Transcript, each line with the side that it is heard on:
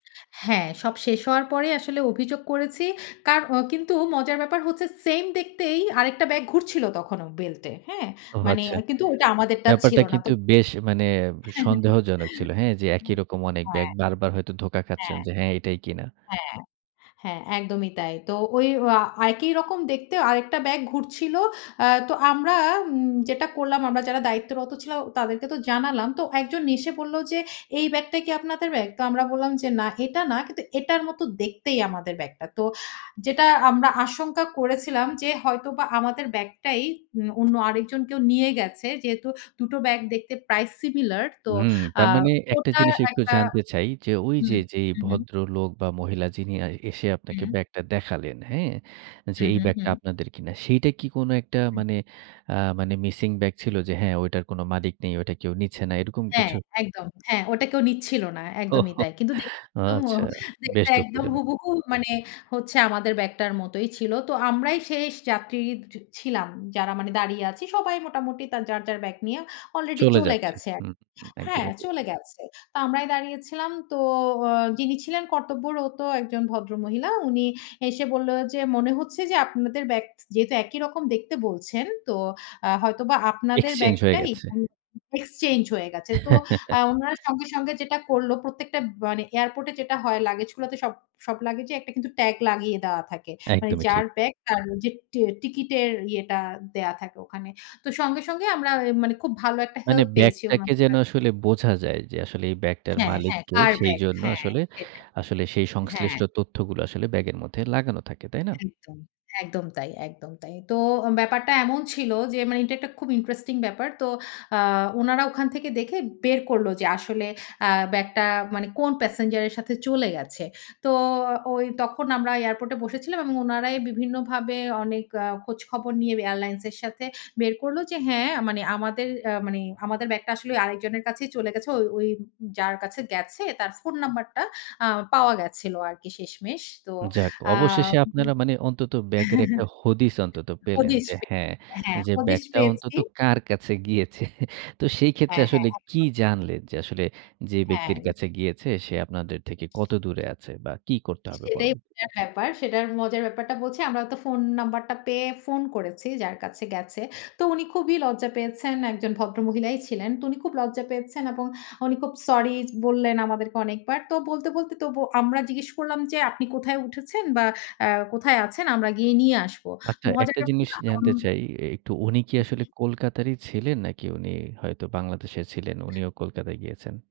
left: হ্যাঁ, সব শেষ হওয়ার পরেই আসলে অভিযোগ করেছি। কার কিন্তু মজার ব্যাপার হচ্ছে সেম দেখতেই আরেকটা ব্যাগ ঘুরছিল তখনো বেল্ট এ, হ্যাঁ?
right: ও
left: মানে
right: আচ্ছা।
left: কিন্তু ওটা আমাদেরটা
right: ব্যাপারটা
left: ছিল না। তো
right: কিন্তু বেশ মানে সন্দেহজনক ছিল, হ্যাঁ, যে একই
left: উম
right: রকম অনেক ব্যাগ
left: হ্যাঁ।
right: বারবার হয়তো ধোঁকা খাচ্ছেন
left: হ্যাঁ।
right: যে, হ্যাঁ, এটাই কিনা।
left: হ্যাঁ, হ্যাঁ, একদমই তাই। তো ওই আ একই রকম দেখতে আরেকটা ব্যাগ ঘুরছিল। অ্যা তো আমরা উম যেটা করলাম আমরা যারা দায়িত্বরত ছিলাম তাদেরকে তো জানালাম। তো একজন এসে বলল যে, "এই ব্যাগটা কি আপনাদের ব্যাগ?" তো আমরা বললাম যে, "না এটা না, কিন্তু এটার মতো দেখতেই আমাদের ব্যাগটা।" তো যেটা আমরা আশঙ্কা করেছিলাম যে হয়তোবা আমাদের ব্যাগটাই উম অন্য আরেকজন কেউ নিয়ে গেছে। যেহেতু দুটো ব্যাগ দেখতে প্রায় সিমিলার, তো
right: হুম।
left: আ
right: তার মানে একটা
left: ওটা
right: জিনিস একটু
left: একটা
right: জানতে চাই যে, ওই যে
left: হুম,
right: যেই
left: হু, হুম।
right: ভদ্রলোক বা মহিলা যিনি এসে আপনাকে
left: হুম।
right: ব্যাগটা দেখালেন, হ্যাঁ? যে
left: হুম,
right: এই
left: হুম,
right: ব্যাগটা
left: হুম।
right: আপনাদের কিনা সেইটা কি কোন একটা
left: হুম।
right: মানে আ মানে মিসিং ব্যাগ ছিল যে, হ্যাঁ, ঐটার কোন মালিক নেই, ওটা কেউ নিচ্ছে না, এরকম
left: হ্যাঁ,
right: কিছু?
left: একদম। হ্যাঁ, ওটা কেউ নিচ্ছিল না। একদমই
right: ওহো!
left: তাই। কিন্তু দেখতে
right: আচ্ছা,
left: [unintelligible] দেখতে
right: বেশ
left: একদম
right: দুঃখজনক।
left: হুবুহু মানে হচ্ছে আমাদের ব্যাগটার মতোই ছিল। তো আমরাই শেষ যাত্রী ছিলাম। যারা মানে দাঁড়িয়ে আছি সবাই মোটামুটি যার, যার ব্যাগ নিয়ে আলরেডি
right: চলে
left: চলে
right: যাচ্ছে।
left: গেছে।
right: হু, হু।
left: হ্যাঁ,
right: একদমই ঠিক।
left: চলে গেছে। তো আমরাই দাঁড়িয়েছিলাম। তো আ যিনি ছিলেন কর্তব্যরত একজন ভদ্র মহিলা। উনি এসে বলল যে, "মনে হচ্ছে যে আপনাদের ব্যাগ যেহেতু একই রকম দেখতে বলছেন, তো আ হয়তোবা আপনাদের
right: এক্সচেঞ্জ হয়ে
left: ব্যাগটাই
right: গেছে।
left: এক্সচেঞ্জ হয়ে গেছে।" তো আ ওনারা সঙ্গে, সঙ্গে যেটা করলো প্রত্যেকটা মানে এয়ারপোর্ট এ যেটা হয় লাগেজ গুলোতে সব লাগেজ এ একটা কিন্তু ট্যাগ লাগিয়ে দেওয়া থাকে। মানে
right: একদমই ঠিক।
left: যার ব্যাগ তার ওই যে টি টিকেটের ইয়েটা দেওয়া থাকে ওখানে। তো সঙ্গে, সঙ্গে আমরা মানে খুব ভালো একটা
right: মানে
left: হেল্প পেয়েছি
right: ব্যাগটাকে
left: ওনাদের
right: যেন
left: কাছে
right: আসলে
left: থেকে।
right: বোঝা যায় যে, আসলে এই ব্যাগটার
left: হ্যাঁ,
right: মালিক
left: হ্যাঁ।
right: কে
left: কার ব্যাগ
right: সেইজন্য
left: হ্যাঁ,
right: আসলে,
left: সেটাই।
right: আসলে সেই
left: হ্যাঁ।
right: সংশ্লিষ্ট তথ্যগুলো আসলে ব্যাগের মধ্যে লাগানো থাকে, তাই না?
left: একদম, একদম তাই, একদম তাই। তো ব্যাপারটা এমন ছিল যে মানে এটা একটা খুব ইন্টারেস্টিং ব্যাপার। তো আ উনারা ওখান থেকে দেখে বের করল যে আসলে আ ব্যাগটা মানে কোন প্যাসেঞ্জার এর সাথে চলে গেছে। তো ওই তখন আমরা এয়ারপোর্টে বসেছিলাম এবং ওনারাই বিভিন্নভাবে অনেক আ খোঁজ খবর নিয়ে এয়ারলাইন্স এর সাথে বের করলো যে, হ্যাঁ, মানে আমাদের অ্যা মানে আমাদের ব্যাগটা আসলে আরেকজনের কাছেই চলে গেছে। ওই ওই যার কাছে গেছে তার ফোন নাম্বারটা আ পাওয়া গেছিল আরকি শেষমেশ। তো
right: যাক
left: আ
right: অবশেষে আপনারা মানে অন্তত ব্যাগের একটা হদিস অন্তত পেলেন
left: হদিস
right: যে,
left: পে
right: হ্যাঁ,
left: পেয়েছি। হ্যাঁ,
right: যে
left: হদিস
right: ব্যাগটা অন্তত
left: পেয়েছি।
right: কার কাছে গিয়েছে। তো সেই ক্ষেত্রে
left: হ্যাঁ, হ্যাঁ।
right: আসলে কি
left: একদম।
right: জানলেন যে আসলে যে ব্যক্তির
left: হ্যাঁ।
right: কাছে গিয়েছে সে আপনাদের থেকে কত দূরে আছে বা কি করতে হবে
left: সেটাই
right: পরবর্তীতে?
left: মজার ব্যাপার। সেটার মজার ব্যাপারটা বলছি। আমরা তো ফোন নাম্বারটা পেয়ে ফোন করেছি যার কাছে গেছে। তো উনি খুবই লজ্জা পেয়েছেন। একজন ভদ্র মহিলাই ছিলেন। তো উনি খুব লজ্জা পেয়েছেন এবং উনি খুব সরি বললেন আমাদেরকে অনেকবার। তো বলতে বলতে তবু আমরা জিজ্ঞেস করলাম যে, "আপনি কোথায় উঠেছেন বা অ্যা কোথায় আছেন? আমরা গিয়ে নিয়ে আসবো।" তো
right: আচ্ছা, একটা
left: মজাটা
right: জিনিস
left: [unintelligible]
right: জানতে
left: হুম,
right: চাই এ একটু, উনি কি আসলে
left: হুম।
right: কলকাতারই ছিলেন? নাকি উনি হয়তো বাংলাদেশে ছিলেন, উনিও কলকাতায় গিয়েছেন?